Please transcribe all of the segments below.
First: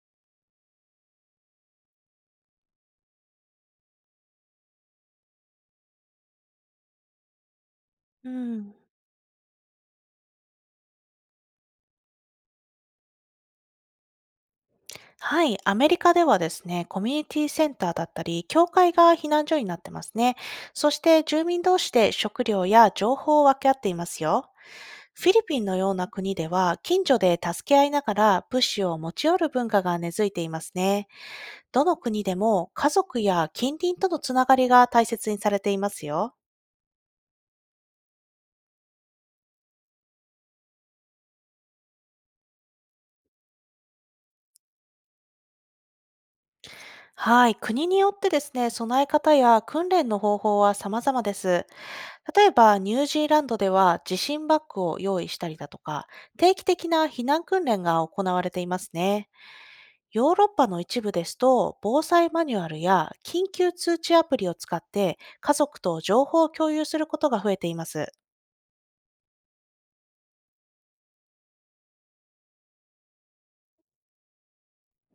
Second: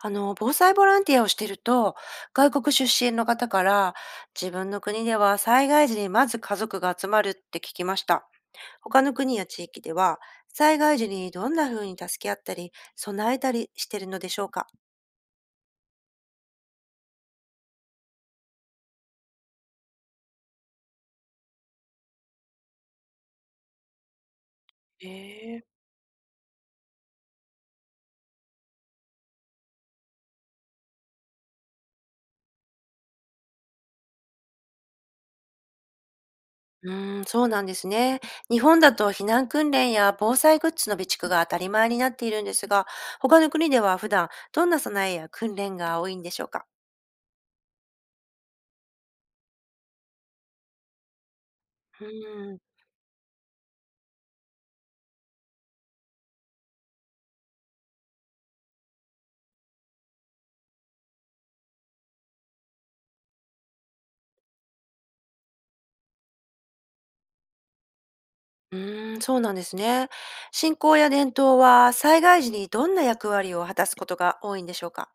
防災ボランティアをしていると、外国出身の方から、自分の国では災害時にまず家族が集まるって聞きました。うん、他の国や地域では、災害時にどんな風に助け合ったり、備えたりしているのでしょうか？はい、アメリカではですね、コミュニティセンターだったり、教会が避難所になってますね。そして住民同士で食料や情報を分け合っていますよ。フィリピええ。ンのような国では、近所で助け合いながら物資を持ち寄る文化が根付いていますね。どの国でも家族や近隣とのつながりが大切にされていますよ。うーん、そうなんですね。日本だと避難訓練や防災グッズの備蓄が当たり前になっているんですが、他の国では普段どんな備えや訓練が多いんでしょうか？はい、国によってですね、備え方や訓練の方法は様々です。う例えーん。ば、ニュージーランドでは地震バッグを用意したりだとか、定期的な避難訓練が行われていますね。ヨーロッパの一部ですと、防災マニュアルや緊急通知アプリを使って家族と情報を共有することが増えています。うーん、そうなんですね。信仰や伝統は災害時にどんな役割を果たすことが多いんでしょうか？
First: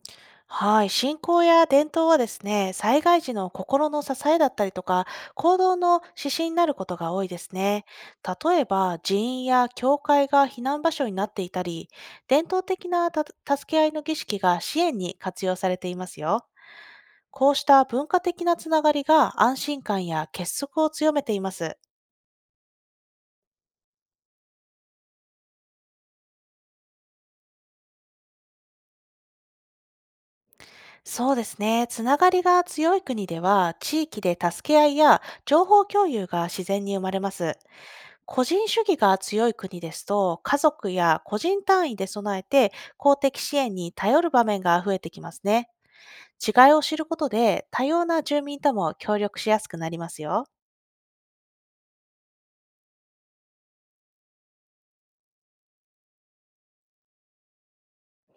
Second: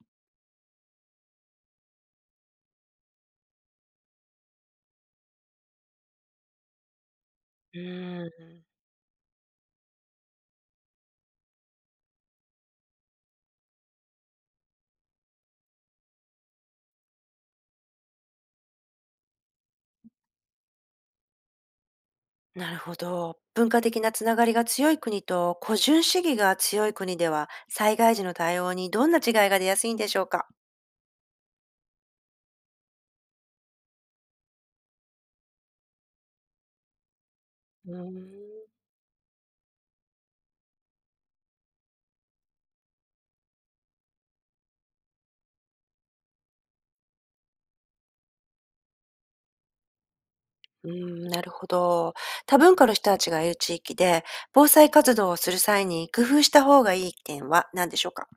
はい、信仰や伝統はですね、災害時の心の支えだったりとか、行動の指針になることが多いですうね。ーん、例えば、寺院や教会が避難場所になっていたり、伝統的な助け合いの儀式が支援に活用されていますよ。こうした文化的なつながりが安心感や結束を強めています。なるほど。文化的なつながりが強い国と個人主義が強い国では災害時の対応にどんな違いが出やすいんでしょうか？そうですね。つながりが強い国では、地域で助け合いや情報共有が自然に生まれます。うー個ん。人主義が強い国ですと、家族や個人単位で備えて、公的支援に頼る場面が増えてきますね。違いを知ることで多様な住民とも協力しやすくなりますよ。うーん、なるほど。多文化の人たちがいる地域で防災活動をする際に工夫した方がいい点は何でしょうか？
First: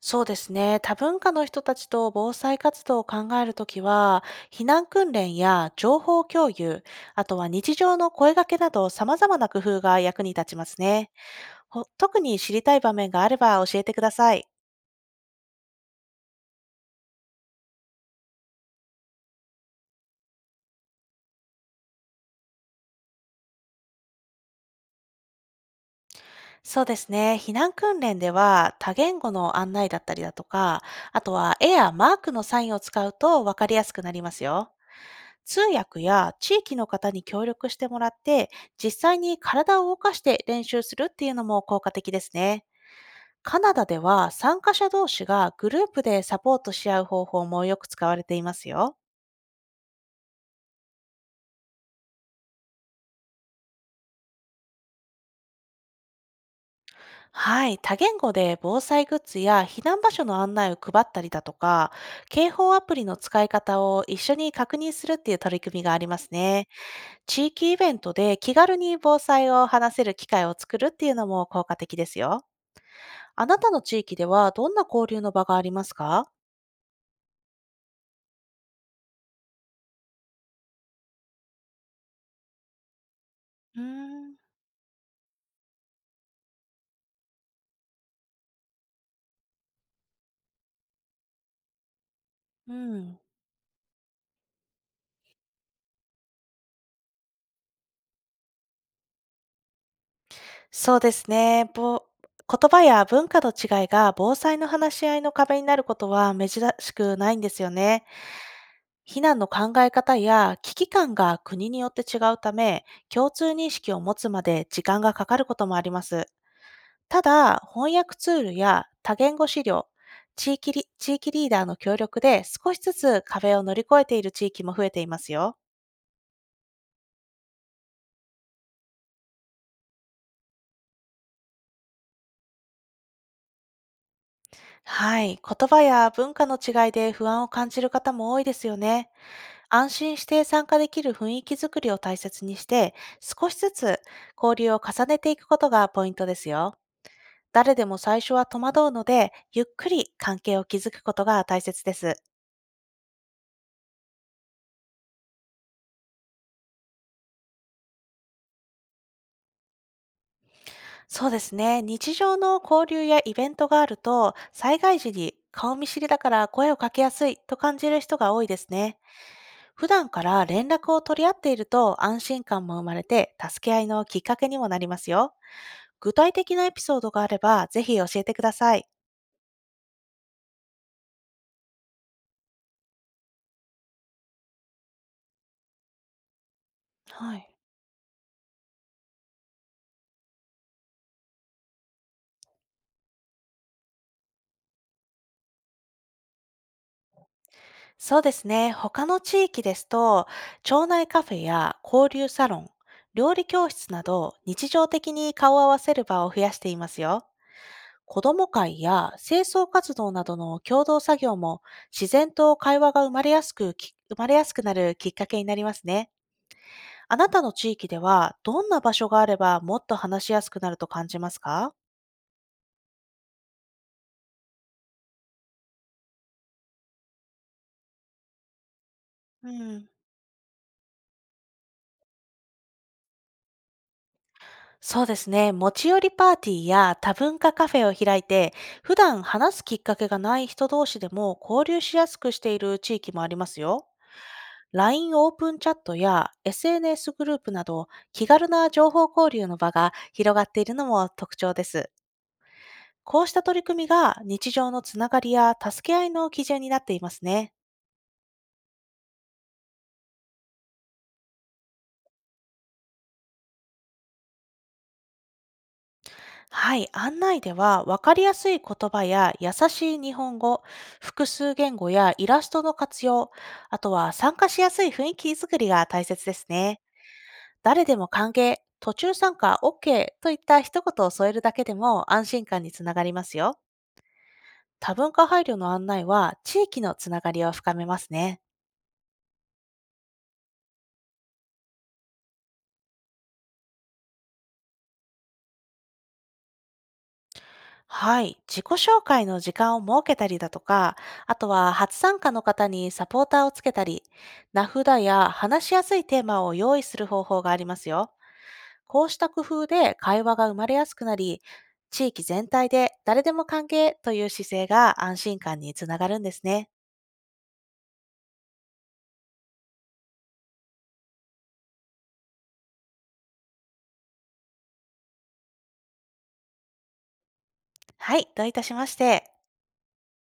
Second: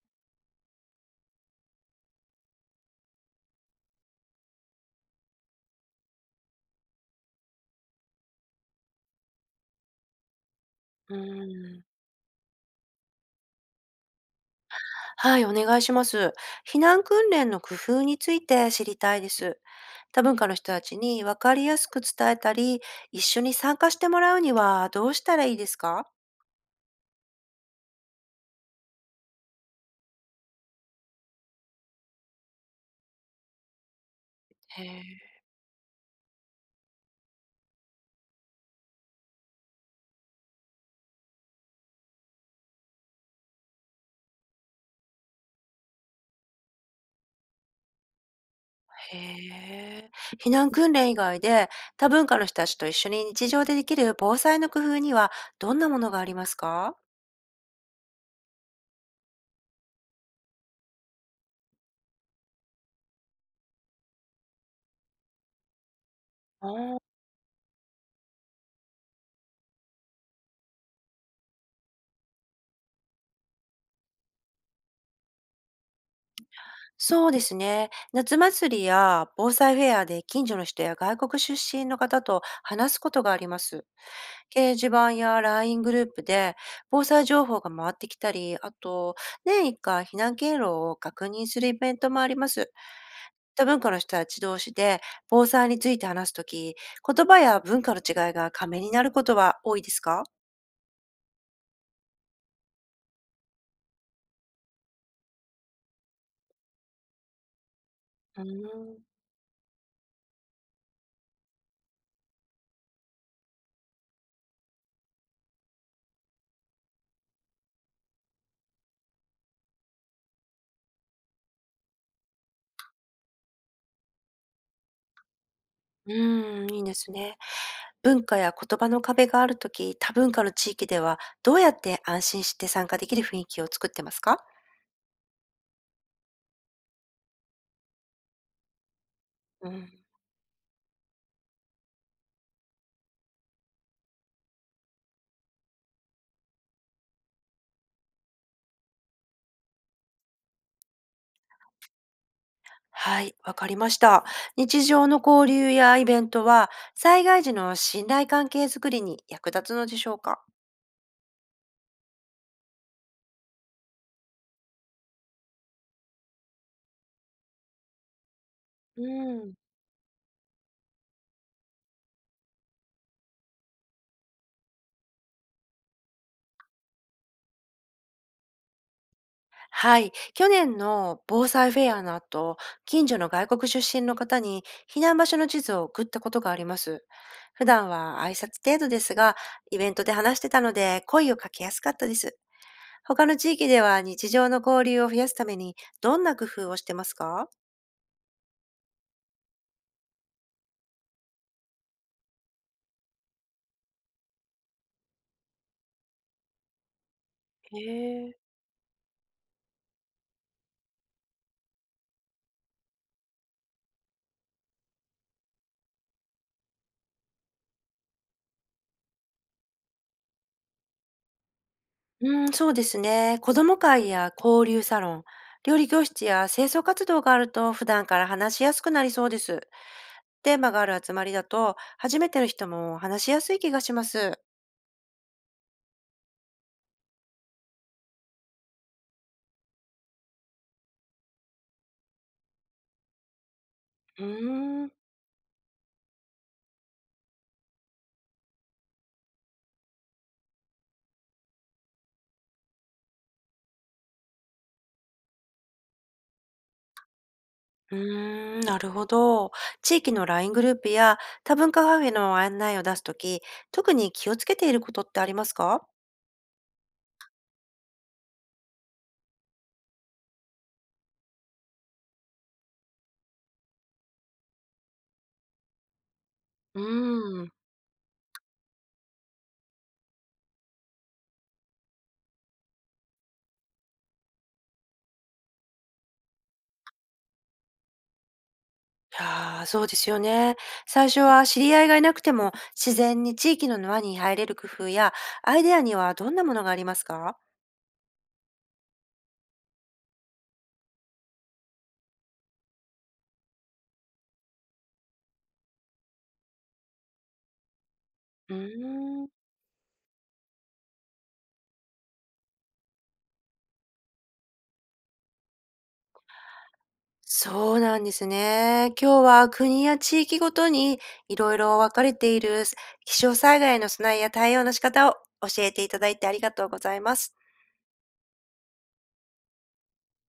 そうですね。多文化の人たちと防災活動を考えるときは、避難訓練や情報共有、あとは日常の声掛けなど様々な工夫が役に立ちますね。うーん。特に知りたい場面があれば教えてください。はい、お願いします。避難訓練の工夫について知りたいです。多文化の人たちに分かりやすく伝えたり、一緒に参加してもらうにはどうしたらいいですか？そうですね。避難訓練では多言語の案内だったりだとか、あとは絵やマークのサインを使うと分かりやすくなりますよ。へえ。通訳や地域の方に協力してもらって、実際に体を動かして練習するっていうのも効果的ですね。カナダでは参加者同士がグループでサポートし合う方法もよく使われていますよ。へえ。避難訓練以外で多文化の人たちと一緒に日常でできる防災の工夫にはどんなものがありますか？はい、多言語で防災グッズや避難場所の案内を配ったりだとか、警報アプリの使い方を一緒に確認するっていう取り組みがありますあね。あー。地域イベントで気軽に防災を話せる機会を作るっていうのも効果的ですよ。あなたの地域ではどんな交流の場がありますか？そうですね。夏祭りや防災フェアで近所の人や外国出身の方と話すことがありまうーす。ん、掲示板やライングループで防災情報が回ってきたり、あと年一回避難経路を確認するイベントもあります。うん、多文化の人たち同士で防災について話すとき、言葉や文化の違いが仮面になることは多いですか？そうですね。言葉や文化の違いが防災の話し合いの壁になることは珍しくないんですよね。うーん。避難の考え方や危機感が国によって違うため、共通認識を持つまで時間がかかることもあります。ただ、翻訳ツールや多言語資料、地域リーダーの協力で少しずつ壁を乗り越えている地域も増えていますよ。うーん、いいですね。文化や言葉の壁があるとき、多文化の地域ではどうやって安心して参加できる雰囲気を作ってますか？はい。言葉や文化の違いで不安を感じる方も多いですよね。うん。安心して参加できる雰囲気づくりを大切にして、少しずつ交流を重ねていくことがポイントですよ。誰でも最初は戸惑うので、ゆっくり関係を築くことが大切です。はい、わかりました。日常の交流やイベントは、災害時の信頼関係づくりに役立つのでしょうか？そうですね。日常の交流やイベントがあると、災害時に顔見知りだから声をかけやすいと感じる人が多いですね。うん。普段から連絡を取り合っていると安心感も生まれて、助け合いのきっかけにもなりますよ。具体的なエピソードがあれば、ぜひ教えてください。はい、去年の防災フェアの後、近所の外国出身の方に避難場所の地図を送ったことがあります。はい。普段は挨拶程度ですが、イベントで話してたので声をかけやすかったです。他の地域では日常の交流を増やすためにどんな工夫をしてますか？そうですね。他の地域ですと、町内カフェや交流サロン、料理教室など、日常的に顔を合わせる場を増やしていますよ。へ子どもえ。会や清掃活動などの共同作業も、自然と会話が生まれやすく生まれやすくなるきっかけになりますね。あなたの地域では、どんな場所があればもっと話しやすくなると感じますか？うーん、そうですね。子ども会や交流サロン、料理教室や清掃活動があると普段から話しやすくなりそうでうす。ん。テーマがある集まりだと初めての人も話しやすい気がします。そうですね。持ち寄りパーティーや多文化カフェを開いて、普段話すきっかけがない人同士でも交流しやすくしている地域もありますよ。うーん。LINE オープンチャットや SNS グループなど気軽な情報交流の場が広がっているのも特徴です。こうした取り組みが日常のつながりや助け合いの基準になっていますね。うーん、なるほど。地域の LINE グループや多文化カフェの案内を出すとき、特に気をつけていることってありますか？はい、案内では分かりやすい言葉や優しい日本語、複数言語やイラストの活用、あとは参加しやすい雰囲気作りが大切ですうね。ーん。誰でも歓迎、途中参加 OK といった一言を添えるだけでも安心感につながりますよ。多文化配慮の案内は地域のつながりを深めますね。ああ、そうですよね。最初は知り合いがいなくても自然に地域の輪に入れる工夫やアイデアにはどんなものがありますか？はい。自己紹介の時間を設けたりだとか、あとは初参加の方にサポーターをつけたり、名札や話しやすいテーマを用意する方法がありますよ。うこうしーん。た工夫で会話が生まれやすくなり、地域全体で誰でも歓迎という姿勢が安心感につながるんですね。そうなんですね。今日は国や地域ごとにいろいろ分かれている気象災害の備えや対応の仕方を教えていただいてありがとうございます。はい。どういたしまして。